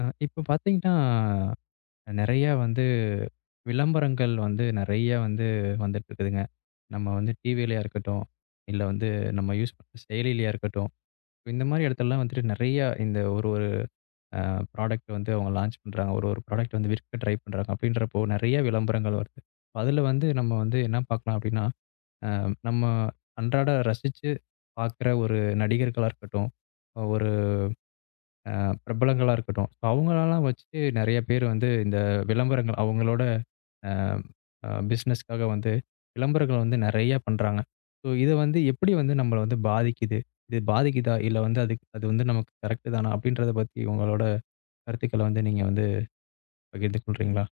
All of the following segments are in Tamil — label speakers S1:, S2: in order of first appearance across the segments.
S1: இப்ப பார்த்தீங்கன்னா, நெறையா வந்து விளம்பரங்கள் வந்து நெறையா வந்து வந்துட்டுருக்குதுங்க. நம்ம வந்து டிவிலயா இருக்கட்டும், இல்ல வந்து நம்ம யூஸ் பண்ற செயலிலயா இருக்கட்டும், இந்த மாரி இடத்துலலாம் வந்துட்டு நெறையா இந்த ஒரு ஒரு ப்ராடக்ட் வந்து அவங்க லான்ச் பண்றாங்க. ஒரு ஒரு ப்ராடக்ட் வந்து விற்க ட்ரை பண்றாங்க அப்படின்றப்போ நெறையா விளம்பரங்கள் வருது. அதுல வந்து நம்ம வந்து என்ன பார்க்கலாம் அப்படின்னா, அ நம்ம அன்றாட ரசிச்சு பார்க்குற ஒரு நடிகர்களா இருக்கட்டும், ஒரு அ பிரபலங்களா இருக்கட்டும். அவங்களலாம் வச்சு நெறைய பேர் வந்து இந்த விளம்பரங்கள் அவங்களோட அ அ பிசினஸ்க்காக வந்து விளம்பரங்கள் வந்து நெறைய பண்றாங்க. ஸோ இத வந்து எப்படி வந்து நம்மள வந்து பாதிக்குது? இது பாதிக்குதா? இல்ல வந்து அதுக்கு அது வந்து நமக்கு கரெக்ட் தானா? அப்படின்றத பத்தி உங்களோட கருத்துக்கள வந்து நீங்க வந்து பகிர்ந்து கொள்றீங்களா?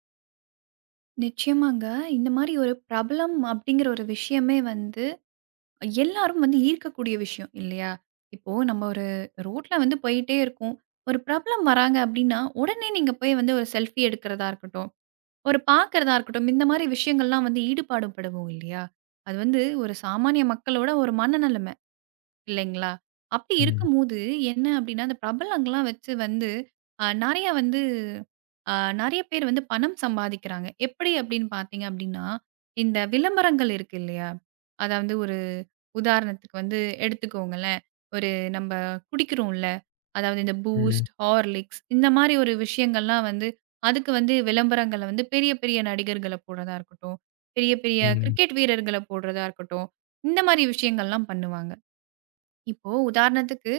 S2: நிச்சயமாங்க. இந்த மாரி ஒரு பிரபலம் அப்படிங்கிற ஒரு விஷயமே வந்து, எல்லாரும் வந்து ஈர்க்கக்கூடிய விஷயம் இல்லையா? இப்போ நம்ம ஒரு ரோட்ல வந்து போயிட்டே இருக்கோம். ஒரு பிரபலம் வராங்க அப்படின்னா, உடனே நீங்க போய் வந்து ஒரு செல்ஃபி எடுக்கிறதா இருக்கட்டும், ஒரு பார்க்கிறதா இருக்கட்டும், இந்த மாரி விஷயங்கள்லாம் வந்து ஈடுபாடு படுவோம் இல்லையா? அது வந்து ஒரு சாமானிய மக்களோட ஒரு மனநெலைம. இல்லைங்களா? அப்படி
S1: ம்.
S2: இருக்கும்போது என்ன அப்படின்னா, அந்த பிரபலங்கள்லாம் வச்சு வந்து அ நெறைய வந்து அ நெறைய பேர் வந்து பணம் சம்பாதிக்கிறாங்க. எப்படி அப்படின்னு பார்த்தீங்க அப்படின்னா, இந்த விளம்பரங்கள் இருக்கு இல்லையா? அதாவது ஒரு உதாரணத்துக்கு வந்து எடுத்துக்கோங்களேன். ஒரு நம்ப குடிக்கிறோம்ல, அதாவது இந்த
S1: ம்.
S2: பூஸ்ட், ஹார்லிக்ஸ் இந்த மாரி ஒரு விஷயங்கள்லாம் வந்து அதுக்கு வந்து விளம்பரங்கள வந்து பெரிய பெரிய நடிகர்கள போடுறதா இருக்கட்டும், பெரிய பெரிய
S1: ம்.
S2: கிரிக்கெட் வீரர்கள போடுறதா இருக்கட்டும், இந்த மாரி விஷயங்கள்லாம் பண்ணுவாங்க. இப்போ உதாரணத்துக்கு,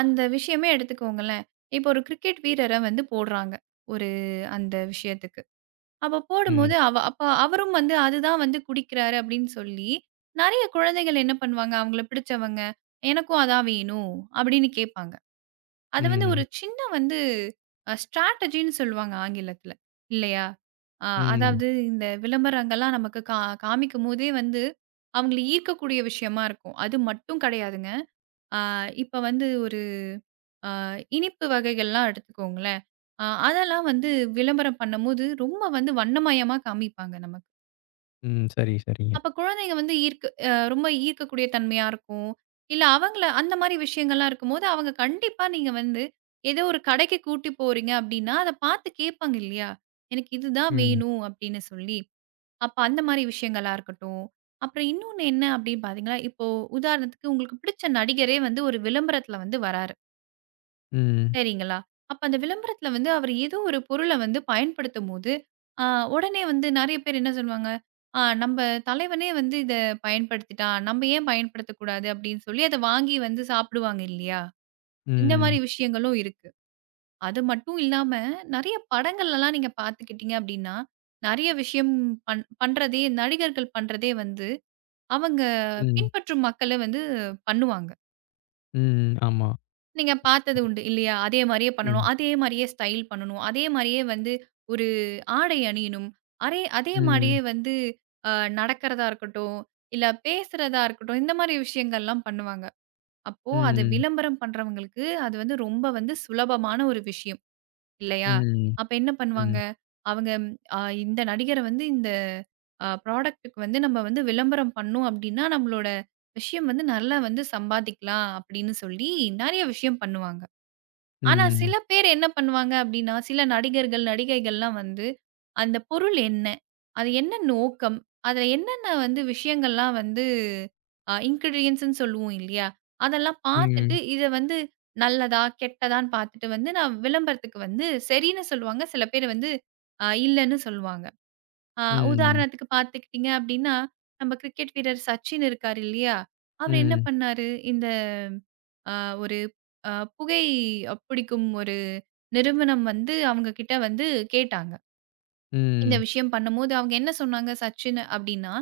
S2: அந்த விஷயமே எடுத்துக்கோங்களேன். இப்போ ஒரு கிரிக்கெட் வீரர வந்து போடுறாங்க. ஒரு அந்த விஷயத்துக்கு. அப்ப
S1: ம்.
S2: போடும்போது அவ அப்ப அவரும் வந்து அதுதான் வந்து குடிக்கிறாரு அப்படின்னு சொல்லி, நெறைய குழந்தைகள் என்ன பண்ணுவாங்க, அவங்கள பிடிச்சவங்க, "எனக்கும் அதான் வேணும்" அப்படின்னு கேட்பாங்க. அது வந்து ஒரு
S1: ம்.
S2: சின்ன வந்து ஸ்ட்ராட்டஜின்னு சொல்லுவாங்க ஆங்கிலத்துல. இல்லையா?
S1: ம்.
S2: அதாவது இந்த விளம்பரங்கள்லாம் நமக்கு காமிக்கும்போதே வந்து அவங்கள ஈர்க்கக்கூடிய விஷயமா இருக்கும். அது மட்டும் கிடையாதுங்க. ஆ இப்ப வந்து ஒரு அ இனிப்பு வகைகள்லாம் எடுத்துக்கோங்களேன். அதெல்லாம் வந்து விளம்பரம் பண்ணும்போது ரொம்ப வந்து வண்ணமயமா காமிப்பாங்க நமக்கு.
S1: ம். சரி, சரிங்க.
S2: அப்ப குழந்தைங்க வந்து ஈர்க்கு அ ரொம்ப ஈர்க்கக்கூடிய தன்மையா இருக்கும். இல்ல அவங்கள அந்த மாரி விஷயங்கள்லாம் இருக்கும்போது, அவங்க கண்டிப்பா நீங்க வந்து ஏதோ ஒரு கடைக்கு கூட்டி போறீங்க அப்டின்னா, அத பார்த்து கேட்பாங்க இல்லையா? எனக்கு இதுதான்
S1: ம்.
S2: வேணும் அப்படின்னு சொல்லி. அப்ப அந்த மாரி விஷயங்களா இருக்கட்டும். அப்புறம் இன்னொன்னு என்ன அப்படின்னு பார்த்தீங்கன்னா, இப்போ உதாரணத்துக்கு உங்களுக்கு பிடிச்ச நடிகரே வந்து ஒரு விளம்பரத்துல வந்து வராரு.
S1: ம்.
S2: சரிங்களா? அப்ப அந்த விளம்பரத்துல வந்து அவர் ஏதோ ஒரு பொருள வந்து பயன்படுத்தும்போது, அ உடனே வந்து நெறைய பேர் என்ன சொல்லுவாங்க, "ஆ நம்ப தலைவனே வந்து இத பயன்படுத்திட்டான். நம்ப ஏன் பயன்படுத்தக்கூடாது?" அப்படின்னு சொல்லி அத வாங்கி வந்து சாப்பிடுவாங்க இல்லையா? இந்த மாரி
S1: ம்.
S2: விஷயங்களும் இருக்கு. அது மட்டும் இல்லாம நெறைய படங்கள்லலாம் நீங்க பார்த்துக்கிட்டீங்க அப்படின்னா, நெறைய விஷயம் பண்றதே நடிகர்கள் பண்றதே வந்து அவங்க
S1: ம்.
S2: பின்பற்றும் மக்கள வந்து பண்ணுவாங்க.
S1: ம். ஆமா.
S2: நீங்க பார்த்தது உண்டு இல்லையா? அதே மாரியே பண்ணணும்.
S1: ம்.
S2: அதே மாரியே ஸ்டைல் பண்ணணும். அதே மாரியே வந்து ஒரு ஆடை அணியணும். அரே அதே மாரியே
S1: ம்.
S2: வந்து அ நடக்கிறதா இருக்கட்டும், இல்ல பேசுறதா இருக்கட்டும், இந்த மாரி விஷயங்கள்லாம் பண்ணுவாங்க. அப்போ அத
S1: ம்.
S2: விளம்பரம் பண்றவங்களுக்கு அது வந்து ரொம்ப வந்து சுலபமான ஒரு விஷயம் இல்லையா?
S1: ம்.
S2: அப்ப என்ன பண்ணுவாங்க?
S1: ம்.
S2: அவங்க அ இந்த நடிகர வந்து இந்த ப்ராடக்ட்டுக்கு வந்து நம்ம வந்து விளம்பரம் பண்ணோம் அப்டின்னா, நம்மளோட விஷயம் வந்து நல்லா வந்து சம்பாதிக்கலாம் அப்படின்னு சொல்லி நெறைய விஷயம் பண்ணுவாங்க. ஆனா
S1: Ừm,
S2: சில பேர் என்ன பண்ணுவாங்க அப்டின்னா, சில நடிகர்கள், நடிகைகள்லாம் வந்து அந்த பொருள் என்ன? அது என்ன நோக்கம்? அதுல என்னென்ன வந்து விஷயங்கள்லாம் வந்து இன்கிரீடியன்ட்ஸ்ன்னு சொல்லுவோம் இல்லையா? அதெல்லாம் பார்த்துட்டு
S1: ừm,
S2: இத வந்து நல்லதா, கெட்டதான்னு பார்த்துட்டு வந்து நான் விளம்பரத்துக்கு வந்து சரின்னு சொல்லுவாங்க. சில பேர் வந்து இல்லன்னு சொல்லுவாங்க. அ
S1: ம், ம்,
S2: உதாரணத்துக்கு பார்த்துக்கிட்டீங்க அப்டின்னா, நம்ம கிரிக்கெட் வீரர் சச்சின் இருக்காரு இல்லையா? அவரு என்ன
S1: ம்,
S2: பண்ணாரு? இந்த அ ஒரு அ புகை பிடிக்கும் ஒரு நிறுவனம் வந்து அவங்க கிட்ட வந்து கேட்டாங்க. இந்த
S1: ம்,
S2: விஷயம் பண்ணும்போது அவங்க என்ன சொன்னாங்க சச்சின் அப்டின்னா,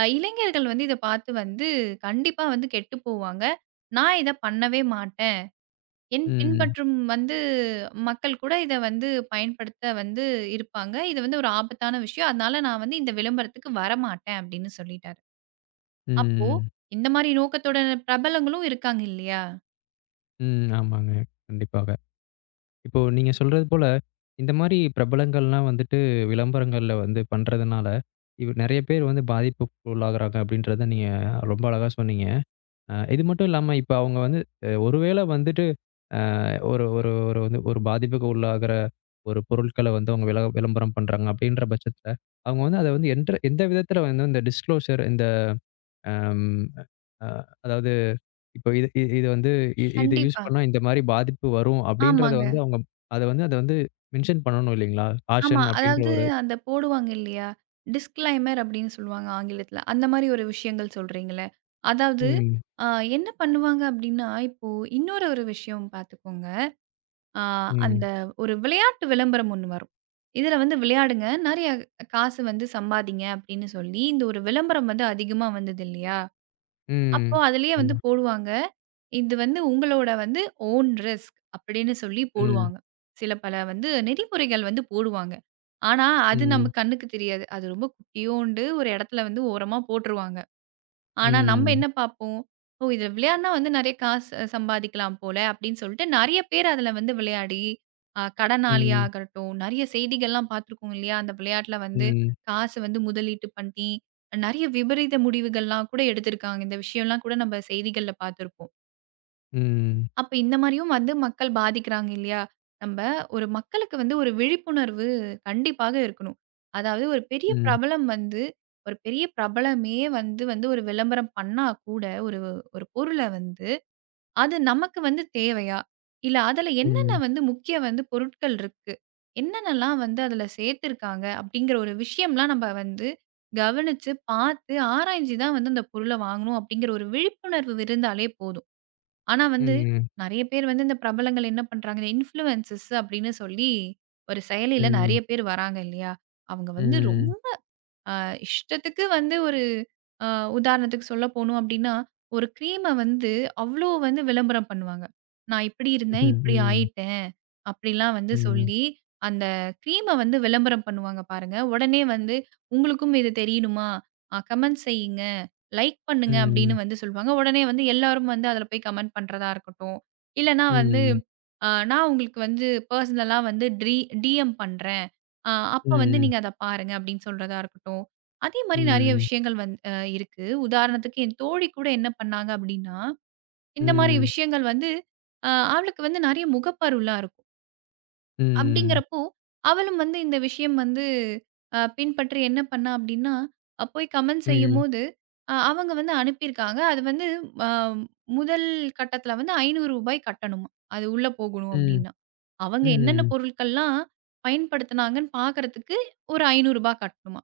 S2: இளைஞர்கள் வந்து இத பார்த்து வந்து கண்டிப்பா வந்து கெட்டு போவாங்க. நான் இத பண்ணவே மாட்டேன். என் பின்பற்றும் வந்து மக்கள் கூட இத வந்து பயன்படுத்த வந்து இருப்பாங்க. இது வந்து ஒரு ஆபத்தான விஷயம். அதனால நான் வந்து இந்த விளம்பரத்துக்கு வரமாட்டேன் அப்டின்னு சொல்லிட்டாரு. அப்போ
S1: ம்,
S2: இந்த மாரி நோக்கத்தோட பிரபலங்களும் இருக்காங்க இல்லையா?
S1: ம். ஆமாங்க. கண்டிப்பாக. இப்போ நீங்க சொல்றது போல, இந்த மாரி பிரபலங்கள்லாம் வந்துட்டு விளம்பரங்கள்ல வந்து பண்றதுனால, இவ் நெறைய பேர் வந்து பாதிப்புக்கு உள்ளாகுறாங்க அப்படின்றத நீங்க ரொம்ப அழகா சொன்னீங்க. இது மட்டும் இல்லாம இப்ப அவங்க வந்து ஒருவேள வந்துட்டு அ ஒரு ஒரு ஒரு வந்து ஒரு பாதிப்புக்கு உள்ளாகுற ஒரு பொருட்கள வந்து அவங்க விளம்பரம் பண்றாங்க அப்படின்ற பட்சத்துல, அவங்க வந்து அத வந்து என்ற எந்த விதத்துல வந்து இந்த டிஸ்க்ளோஷர் இந்த அம் அ அதாவது இப்போ இது இது வந்து இத யூஸ்
S2: கண்டிப்பா.
S1: பண்ணா இந்த மாரி பாதிப்பு வரும் அப்படின்றத
S2: ஆமாங்க.
S1: வந்து அவங்க அத வந்து மென்ஷன் பண்ணணும் இல்லைங்களா?
S2: ஆமா.
S1: காஷன் அப்படின்ற
S2: அதாவது
S1: ஒரு
S2: அந்த போடுவாங்க இல்லையா? டிஸ்க்ளைமர் அப்படின்னு சொல்லுவாங்க ஆங்கிலத்தில. அந்த மாரி ஒரு விஷயங்கள் சொல்றீங்கல்ல. அதாவது
S1: ம்,
S2: அ என்ன பண்ணுவாங்க அப்படின்னா, இப்போ இன்னொரு ஒரு விஷயம் பார்த்துக்கோங்க. அ அந்த
S1: ம்,
S2: ஒரு விளையாட்டு விளம்பரம் ஒண்ணு வரும். இதில வந்து விளையாடுங்க, நெறைய காசு வந்து சம்பாதிங்க அப்படின்னு சொல்லி, இந்த ஒரு விளம்பரம் வந்து அதிகமா வந்தது இல்லையா?
S1: ம்.
S2: அப்போ அதிலேயே வந்து
S1: ஆமா.
S2: போடுவாங்க. இது வந்து உங்களோட வந்து ஓன் ரிஸ்க் அப்படின்னு சொல்லி
S1: ம்,
S2: போடுவாங்க. சில பல வந்து நெறிமுறைகள் வந்து போடுவாங்க. ஆனா, அது நம்ம
S1: ம்,
S2: கண்ணுக்கு தெரியாது. அது ரொம்ப குட்டியோண்டு ஒரு இடத்துல வந்து ஓரமா போட்டுருவாங்க. ஆனா, நம்ம
S1: ம்,
S2: என்ன பார்ப்போம்? "ஓ! இதில விளையாடுனா வந்து நெறைய காசு சம்பாதிக்கலாம் போல" அப்படின்னு சொல்லிட்டு நெறைய பேர் அதில வந்து விளையாடி,
S1: ம்,
S2: கடனாளியாகட்டும், நெறைய செய்திகள்லாம் பார்த்துருக்கோம் இல்லையா? அந்த விளையாட்டுல வந்து
S1: ம்,
S2: காசு வந்து முதலீட்டு பண்ணி, நெறைய விபரீத முடிவுகள்லாம் கூட எடுத்திருக்காங்க. இந்த விஷயம்லாம் கூட நம்ம செய்திகள்ல பார்த்துருப்போம்.
S1: ம்,
S2: அப்ப இந்த மாரியும் வந்து மக்கள் பாதிக்கிறாங்க இல்லையா? நம்ப ஒரு மக்களுக்கு வந்து ஒரு விழிப்புணர்வு கண்டிப்பாக இருக்கணும். அதாவது ஒரு பெரிய
S1: ம்,
S2: பிரபலம் வந்து ஒரு பெரிய பிரபலமே வந்து வந்து ஒரு விளம்பரம் பண்ணா கூட ஒரு ஒரு பொருள வந்து, அது நமக்கு வந்து தேவையா? இல்ல அதுல என்னென்ன
S1: ம்,
S2: வந்து முக்கிய வந்து பொருட்கள் இருக்கு? என்னென்னலாம் வந்து அதுல சேர்த்திருக்காங்க? அப்படிங்கிற ஒரு விஷயம்லாம் நம்ம வந்து கவனிச்சு, பார்த்து, ஆராய்ஞ்சு தான் வந்து அந்த பொருள வாங்கணும் அப்படிங்கிற ஒரு விழிப்புணர்வு இருந்தாலே போதும். ஆனா வந்து,
S1: ம்,
S2: நெறைய பேர் வந்து இந்த பிரபலங்கள் என்ன பண்றாங்க, இந்த இன்ஃப்ளூயன்சர்ஸ் அப்படின்னு சொல்லி ஒரு செயலில
S1: ம்,
S2: நெறைய பேர் வராங்க இல்லையா? அவங்க வந்து ரொ
S1: ம்,
S2: அ இஷ்டத்துக்கு வந்து ஒரு அ உதாரணத்துக்கு சொல்ல போணும் அப்டின்னா, ஒரு கிரீம வந்து அவ்ளோ வந்து விளம்பரம் பண்ணுவாங்க. நான் இப்டி இருந்தேன்,
S1: ம்ஹ்ம்,
S2: இப்டி
S1: ம்,
S2: ஆயிட்டேன் அப்டிலாம் வந்து
S1: ம்,
S2: சொல்லி, அந்த கிரீம வந்து விளம்பரம் பண்ணுவாங்க பாருங்க. உடனே வந்து "உங்களுக்கும் இது தெரியணுமா? கமெண்ட் செய்யுங்க, லைக் பண்ணுங்க" அப்டின்னு
S1: ம்,
S2: வந்து சொல்லுவாங்க. உடனே வந்து எல்லாரும் வந்து அதுல போய் கமெண்ட் பண்றதா இருக்கட்டும். இல்லனா வந்து
S1: ம், ம்,
S2: "நான் உங்களுக்கு வந்து பர்சனலா வந்து டிஎம் பண்றேன். அ அப்ப வந்து
S1: ம்,
S2: நீங்க அத பாருங்க" அப்டின்னு சொல்றதா இருக்கட்டும். அதே மாரி நெறைய
S1: ம்,
S2: விஷயங்கள் வந் அ இருக்கு. உதாரணத்துக்கு என் தோழி கூட என்ன பண்ணாங்க அப்டின்னா, இந்த மாரி
S1: ம்,
S2: விஷயங்கள் வந்து அவளுக்கு வந்து நெறைய முகப்பருலாம் இருக்கும்.
S1: ம்,
S2: அப்டிங்கிறப்போ, அவளும் வந்து இந்த விஷயம் வந்து பின்பற்றி என்ன பண்ணா அப்டின்னா, போய் கமெண்ட்
S1: ம்,
S2: செய்யும்போது, அவங்க வந்து அனுப்பியிருக்காங்க. அது வந்து அ முதல் கட்டத்தில வந்து ரூ. 500 கட்டணுமா. அது உள்ள போகணும் அப்டின்னா. அவங்க என்னென்ன
S1: ம்,
S2: பொருட்கள்லாம் பயன்படுத்துனாங்கன்னு பார்க்கறதுக்கு ஒரு ரூ. 500 கட்டணுமா.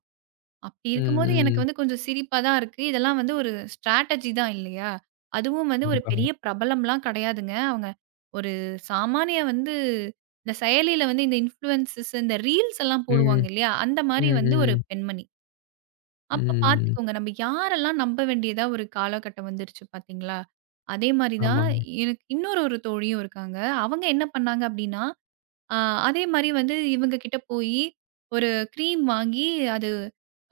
S2: அப்படி
S1: ம்,
S2: இருக்கும்போது எனக்கு
S1: ம்.
S2: வந்து கொஞ்சம் சிரிப்பா தான் இருக்கு. இதெல்லாம் வந்து ஒரு ஸ்ட்ராட்டஜி தான் இல்லையா? அதுவும் வந்து ஒரு
S1: கண்டிப்பாங்க.
S2: பெரிய பிரபலம்லாம் கிடையாதுங்க. அவங்க ஒரு சாமானிய வந்து இந்த செயலியில வந்து இந்த இன்ஃப்ளூயன்ஸஸ் இந்த ரீல்ஸ் எல்லாம்
S1: ம். ம்.
S2: போடுவாங்க இல்லையா? அந்த மாரி வந்து ஒரு
S1: ம்.
S2: பெண்மணி. அப்ப
S1: ம்.
S2: பார்த்துக்கோங்க நம்ம யாரெல்லாம் நம்ப வேண்டியதா ஒரு காலகட்டம் வந்துருச்சு பார்த்தீங்களா? அதே மாரி தான்
S1: ஆமாங்க.
S2: எனக்கு இன்னொரு ஒரு தோழியும் இருக்காங்க. அவங்க என்ன பண்ணாங்க அப்படின்னா ஆ அதே மாரி வந்து இவங்க கிட்ட போயி, ஒரு கிரீம் வாங்கி அது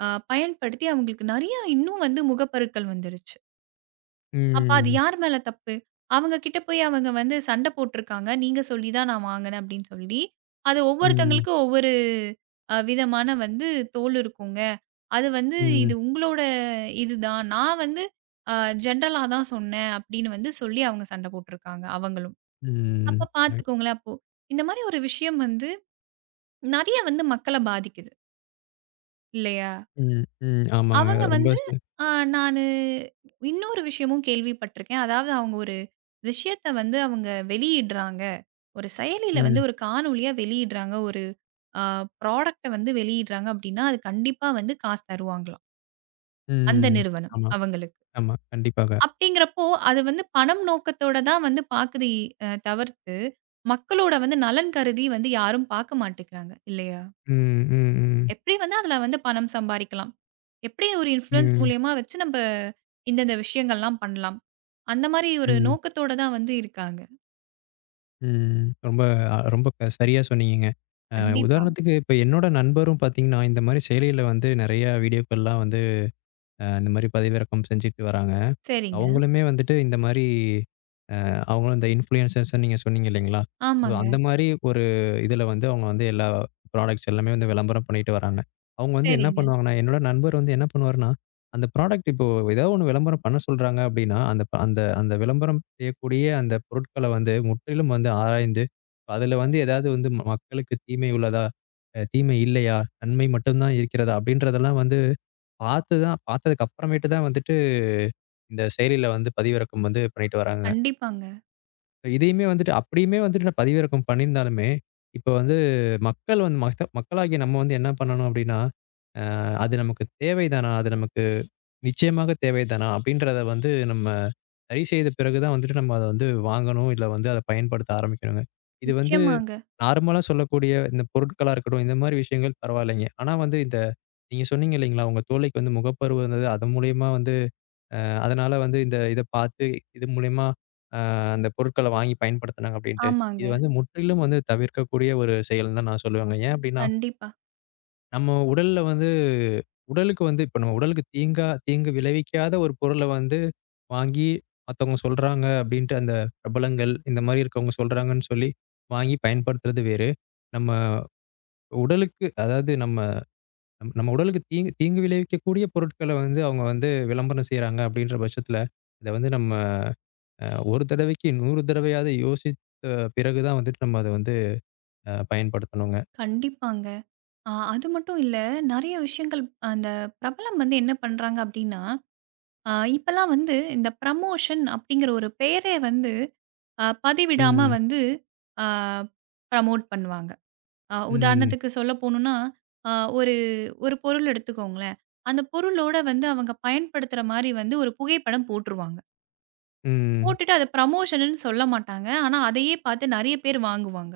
S2: பயன்படுத்தி அவங்களுக்கு நெறைய இன்னும் வந்து முகப்பருக்கள் வந்துருச்சு. அப்ப அது
S1: ம்.
S2: யார் மேல தப்பு? அவங்க கிட்ட போய் அவங்க வந்து சண்டை போட்டுருக்காங்க. நீங்க சொல்லி தான் நான் வாங்கினேன் அப்படின்னு சொல்லி, அது
S1: ம்.
S2: ஒவ்வொருத்தவங்களுக்கும் ஒவ்வொரு விதமான வந்து தோல் இருக்குங்க. அது வந்து இது
S1: ம்.
S2: உங்களோட இதுதான். நான் வந்து அ ஜென்ரலா தான் சொன்னேன் அப்படின்னு வந்து சொல்லி அவங்க சண்டை போட்டுருக்காங்க அவங்களும்.
S1: ம்.
S2: அப்ப
S1: ரைட்.
S2: பார்த்துக்கோங்களேன் அப்போ. இந்த மாரி ஒரு விஷயம் வந்து நெறைய வந்து மக்கள பாதிக்குது இல்லையா?
S1: ம். ம். ஆமாங்க.
S2: அவங்க
S1: ரொம்ப
S2: வந்து அ நானு இன்னொரு விஷயமும் கேள்விப்பட்டுருக்கேன். அதாவது அவங்க ஒரு விஷயத்த வந்து அவங்க வெளியிடுறாங்க. ஒரு செயலில வந்து
S1: ம்.
S2: ஒரு காணொளியா வெளியிடுறாங்க. ஒரு அ ப்ராடக்ட்ட வந்து வெளியிடுறாங்க அப்டின்னா, அது கண்டிப்பா வந்து காசு தருவாங்களாம். அந்த
S1: ம்.
S2: நிறுவனம்
S1: ஆமா,
S2: அவங்களுக்கு.
S1: ஆமா. கண்டிப்பாக.
S2: அப்டிங்கிறப்போ அது வந்து பணம் நோக்கத்தோட தான் வந்து பாக்குது தவிர்த்து, மக்களோட வந்து நலன் கருதி வந்து யாரும் பாக்க மாட்டேங்கிறாங்க இல்லையா?
S1: ம். ம். ம்.
S2: எப்டி வந்து அதுல வந்து பணம் சம்பாரிக்கலாம்? எப்படி ஒரு இன்ஃப்ளூயன்ஸ்
S1: ம்.
S2: மூலியமா வச்சு நம்ப இந்தந்த விஷயங்கள்லாம் பண்ணலாம். அந்த மாரி ஒரு
S1: ம்.
S2: நோக்கத்தோட தான் வந்து இருக்காங்க.
S1: ம். ரொம்ப ரொம்ப சரியா சொன்னீங்கங்க. அ
S2: கண்டிப்பா.
S1: உதாரணத்துக்கு இப்ப என்னோட நண்பரும் பார்த்தீங்கன்னா, இந்த மாரி செயலியில வந்து நெறையா வீடியோக்கள்லாம் வந்து இந்த மாரி பதிவிறக்கம் செஞ்சுட்டு வராங்க.
S2: சரிங்க.
S1: அவங்களுமே வந்துட்டு இந்த மாரி அவங்களும் இந்த இன்ஃப்ளூயன்சர்ஸ்ன்னு நீங்க சொன்னீங்க இல்லைங்களா? ஸோ அந்த
S2: ஆமாங்க.
S1: மாரி ஒரு இதுல வந்து அவங்க வந்து எல்லா ப்ராடக்ட்ஸ் எல்லாமே வந்து விளம்பரம் பண்ணிட்டு வராங்க. அவங்க வந்து என்ன
S2: சரிங்க.
S1: பண்ணுவாங்கன்னா, என்னோட நண்பர் வந்து என்ன பண்ணுவாருன்னா, அந்த ப்ராடக்ட் இப்போ ஏதாவது ஒண்ணு விளம்பரம் பண்ண சொல்றாங்க அப்படின்னா, அந்த அந்த விளம்பரம் செய்யக்கூடிய அந்த பொருட்கள வந்து முற்றிலும் வந்து ஆராய்ந்து, அதுல வந்து ஏதாவது வந்து மக்களுக்கு தீமை உள்ளதா? தீமை இல்லையா? நன்மை மட்டும் தான் இருக்கிறதா? அப்படின்றதெல்லாம் வந்து பார்த்து தான் பார்த்ததுக்கு அப்புறமேட்டு தான் வந்துட்டு இந்த செயலில வந்து பதிவிறக்கம் வந்து பண்ணிட்டு வராங்க.
S2: கண்டிப்பாங்க.
S1: இதையுமே வந்துட்டு அப்படியுமே வந்துட்டு நான் பதிவிறக்கம் பண்ணியிருந்தாலுமே, இப்ப வந்து மக்கள் வந்து மத்த மக்களாகிய நம்ம வந்து என்ன பண்ணணும் அப்படின்னா, அது நமக்கு தேவைதானா? அது நமக்கு நிச்சயமாக தேவைதானா? அப்படின்றத வந்து நம்ம சரி செய்த பிறகு தான் வந்துட்டு நம்ம அத வந்து வாங்கணும். இல்ல வந்து அத பயன்படுத்த ஆரம்பிக்கணுங்க. இது வந்து
S2: நிச்சயமாங்க.
S1: நார்மலா சொல்லக்கூடிய இந்த பொருட்களா இருக்கட்டும், இந்த மாரி விஷயங்கள் பரவாயில்லைங்க. ஆனா வந்து இந்த நீங்க சொன்னீங்க இல்லைங்களா? உங்க தோழிக்கு வந்து முகப்பரு வந்தது. அது மூலியமா வந்து அதனால வந்து இத பார்த்து இது மூலியமா அ அந்த பொருட்கள வாங்கி பயன்படுத்துனாங்க அப்படின்ட்டு. இது
S2: ஆமாங்க.
S1: வந்து முற்றிலும் வந்து தவிர்க்கக்கூடிய ஒரு செயல்ன்னு தான் நான் சொல்லுவேங்க. ஏன் அப்படின்னா,
S2: கண்டிப்பா.
S1: நம்ம உடல்ல வந்து உடலுக்கு வந்து இப்ப நம்ம உடலுக்கு தீங்கா தீங்கு விளைவிக்காத ஒரு பொருள வந்து வாங்கி மத்தவங்க சொல்றாங்க அப்படின்ட்டு அந்த பிரபலங்கள் இந்த மாரி இருக்கவங்க சொல்றாங்கன்னு சொல்லி வாங்கி பயன்படுத்துறது வேறு. நம்ம உடலுக்கு அதாவது நம்ம நம்ம நம்ம உடலுக்கு தீங்கு தீங்கு விளைவிக்கக்கூடிய பொருட்கள வந்து அவங்க வந்து விளம்பரம் செய்றாங்க அப்படின்ற பட்சத்துல, இத வந்து நம்ம அ ஒரு தடவைக்கு 100 தடவையாவது யோசித்த பிறகு தான் வந்துட்டு நம்ம அத வந்து பயன்படுத்தணுங்க.
S2: கண்டிப்பாங்க. அது மட்டும் இல்ல, நெறைய விஷயங்கள் அந்த பிரபலம் வந்து என்ன பண்றாங்க அப்டின்னா, இப்பலாம் வந்து இந்த ப்ரமோஷன் அப்படிங்கிற ஒரு பெயரே வந்து பதிவிடாம
S1: ம்.
S2: வந்து அ ப்ரமோட் பண்ணுவாங்க.
S1: ம்.
S2: உதாரணத்துக்கு சொல்ல போணும்னா, அ ஒரு ஒரு பொருள் எடுத்துக்கோங்களேன். அந்த பொருளோட வந்து அவங்க பயன்படுத்துற மாரி வந்து ஒரு புகைப்படம் போட்டுருவாங்க.
S1: ம்.
S2: போட்டுட்டு அத ப்ரமோஷன்னு சொல்ல மாட்டாங்க. ஆனா, அதையே பார்த்து நெறைய பேர் வாங்குவாங்க.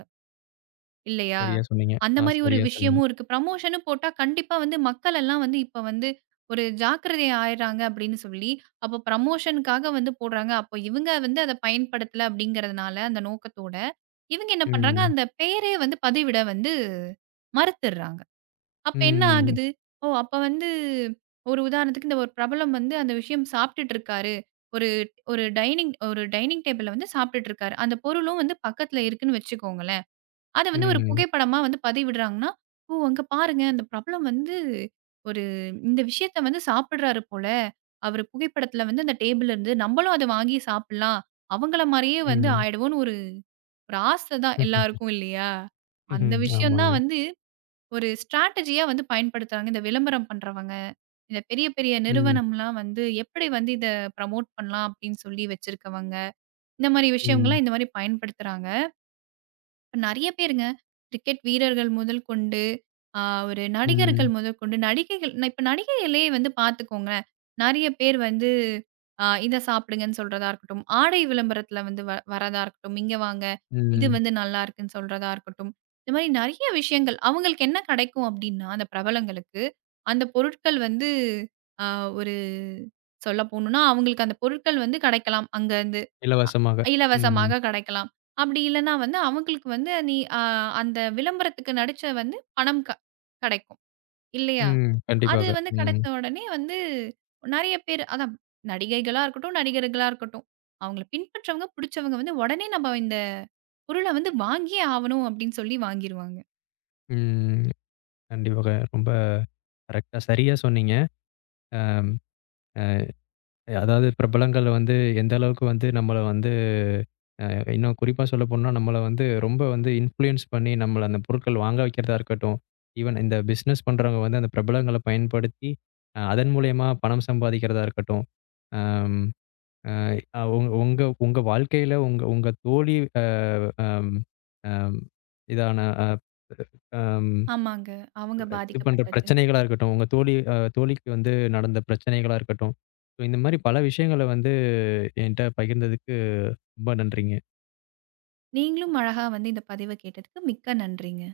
S2: இல்லையா?
S1: சரியா சொன்னீங்க.
S2: அந்த
S1: ஆ
S2: மாரி ஒரு
S1: சரியா சொன்னீங்க.
S2: விஷயமும் இருக்கு. ப்ரமோஷன்னு போட்டா கண்டிப்பா வந்து மக்கள் எல்லாம் வந்து இப்ப வந்து ஒரு ஜாக்கிரதை ஆயிடுறாங்க அப்படின்னு சொல்லி, அப்போ ப்ரமோஷனுக்காக வந்து போடுறாங்க. அப்போ இவங்க வந்து அத பயன்படுத்தல அப்படிங்கிறதுனால அந்த நோக்கத்தோட, இவங்க என்ன பண்றாங்க,
S1: ம்.
S2: அந்த பெயரே வந்து பதிவிட வந்து மறுத்துடுறாங்க. அப்ப என்ன
S1: ம்.
S2: ஆகுது? ஓ! அப்ப வந்து ஒரு உதாரணத்துக்கு இந்த ஒரு பிரபலம் வந்து அந்த விஷயம் சாப்பிட்டுட்டு இருக்காரு. ஒரு ஒரு டைனிங் டேபிள்ல வந்து சாப்பிட்டுட்டு இருக்காரு. அந்த பொருளும் வந்து பக்கத்துல இருக்குன்னு வச்சுக்கோங்களேன். அத வந்து ஒரு
S1: ம்.
S2: புகைப்படமா வந்து பதிவிடுறாங்கன்னா, "ஓ! அங்க பாருங்க அந்த பிரபலம் வந்து ஒரு இந்த விஷயத்த வந்து சாப்பிடுறாரு போல. அவரு புகைப்படத்துல வந்து அந்த டேபிள்ல இருந்து நம்மளும் அத வாங்கி சாப்பிடலாம். அவங்கள மாரியே வந்து
S1: ம்.
S2: ஆயிடுவோம்ன்னு" ஒரு ஒரு ஆசை தான் எல்லாருக்கும் இல்லையா? அந்த
S1: ம்ஹ்ம்.
S2: விஷயம் தான்
S1: ஆமாங்க.
S2: வந்து ஒரு ஸ்ட்ராட்டஜியா வந்து பயன்படுத்துறாங்க. இந்த விளம்பரம் பண்றவங்க, இந்த பெரிய பெரிய
S1: ம்.
S2: நிறுவனம்லாம் வந்து எப்படி வந்து இத ப்ரமோட் பண்ணலாம் அப்படின்னு சொல்லி வச்சிருக்கவங்க, இந்த மாரி
S1: ம்.
S2: விஷயங்கள்லாம் இந்த மாரி பயன்படுத்துறாங்க. நெறைய பேருங்க. கிரிக்கெட் வீரர்கள் முதல் கொண்டு, அ ஒரு நடிகர்கள்
S1: ம்.
S2: முதற்கொண்டு, நடிகைகள் இப்ப நடிகைகளே வந்து பார்த்துக்கோங்களேன். நெறைய பேர் வந்து இத சாப்பிடுங்கன்னு சொல்றதா இருக்கட்டும். ஆடை விளம்பரத்தில வந்து வரதா இருக்கட்டும். இங்க வாங்க, இது
S1: ம்.
S2: வந்து நல்லாருக்குன்னு சொல்றதா இருக்கட்டும். இந்த மாரி நெறைய விஷயங்கள். அவங்களுக்கு என்ன கிடைக்கும் அப்டின்னா, அந்த பிரபலங்களுக்கு, அந்த பொருட்கள் வந்து அ ஒரு சொல்ல போணும்னா, அவங்களுக்கு அந்த பொருட்கள் வந்து கிடைக்கலாம். அங்கருந்து.
S1: இலவசமாக. ம்.
S2: இலவசமாக கிடைக்கலாம். அப்படி இல்லன்னா வந்து அவங்களுக்கு வந்து நீ அ அந்த விளம்பரத்துக்கு நடிச்ச வந்து பணம் கெடைக்கும். இல்லையா?
S1: ம்.
S2: அது
S1: கண்டிப்பாக.
S2: வந்து
S1: ம்.
S2: கிடைச்ச உடனே வந்து நெறைய பேர் அதான் நடிகைகளா இருக்கட்டும், நடிகர்களா இருக்கட்டும். அவங்கள பின்பற்றவங்க, புடிச்சவங்க வந்து உடனே நம்ம இந்த பொருள வந்து வாங்கியே ஆவணும் அப்படின்னு சொல்லி வாங்கிருவாங்க.
S1: ம். கண்டிப்பாக. ரொம்ப கரெக்ட்டா சரியா சொன்னீங்க. அதாவது பிரபலங்கள் வந்து எந்த அளவுக்கு வந்து நம்மள வந்து அ இன்னும் குறிப்பா சொல்லப்போனா, நம்மள வந்து ரொம்ப வந்து இன்ஃப்ளூயன்ஸ் பண்ணி நம்மள அந்த பொருட்கள் வாங்க வைக்கிறதா இருக்கட்டும். ஈவன் இந்த பிசினஸ் பண்றவங்க வந்து அந்த பிரபலங்கள பயன்படுத்தி, அதன் மூலியமா பணம் சம்பாதிக்கிறதா இருக்கட்டும். அம் அ உங் உங்க உங்க உங்க வாழ்க்கையில உங்க உங்க தோழி அ அம் அம் இதான அ அம்
S2: ஆமாங்க. அவங்க
S1: இது பண்ற
S2: பாதிக்கப்பட்டது.
S1: பிரச்சனைகளா இருக்கட்டும். உங்க தோழி தோழிக்கு வந்து நடந்த பிரச்சனைகளா இருக்கட்டும். ஸோ இந்த மாரி பல விஷயங்கள வந்து என்ட்ட பகிர்ந்ததுக்கு ரொம்ப நன்றிங்க.
S2: நீங்களும் அழகா வந்து இந்த பதிவ கேட்டதுக்கு மிக்க நன்றிங்க.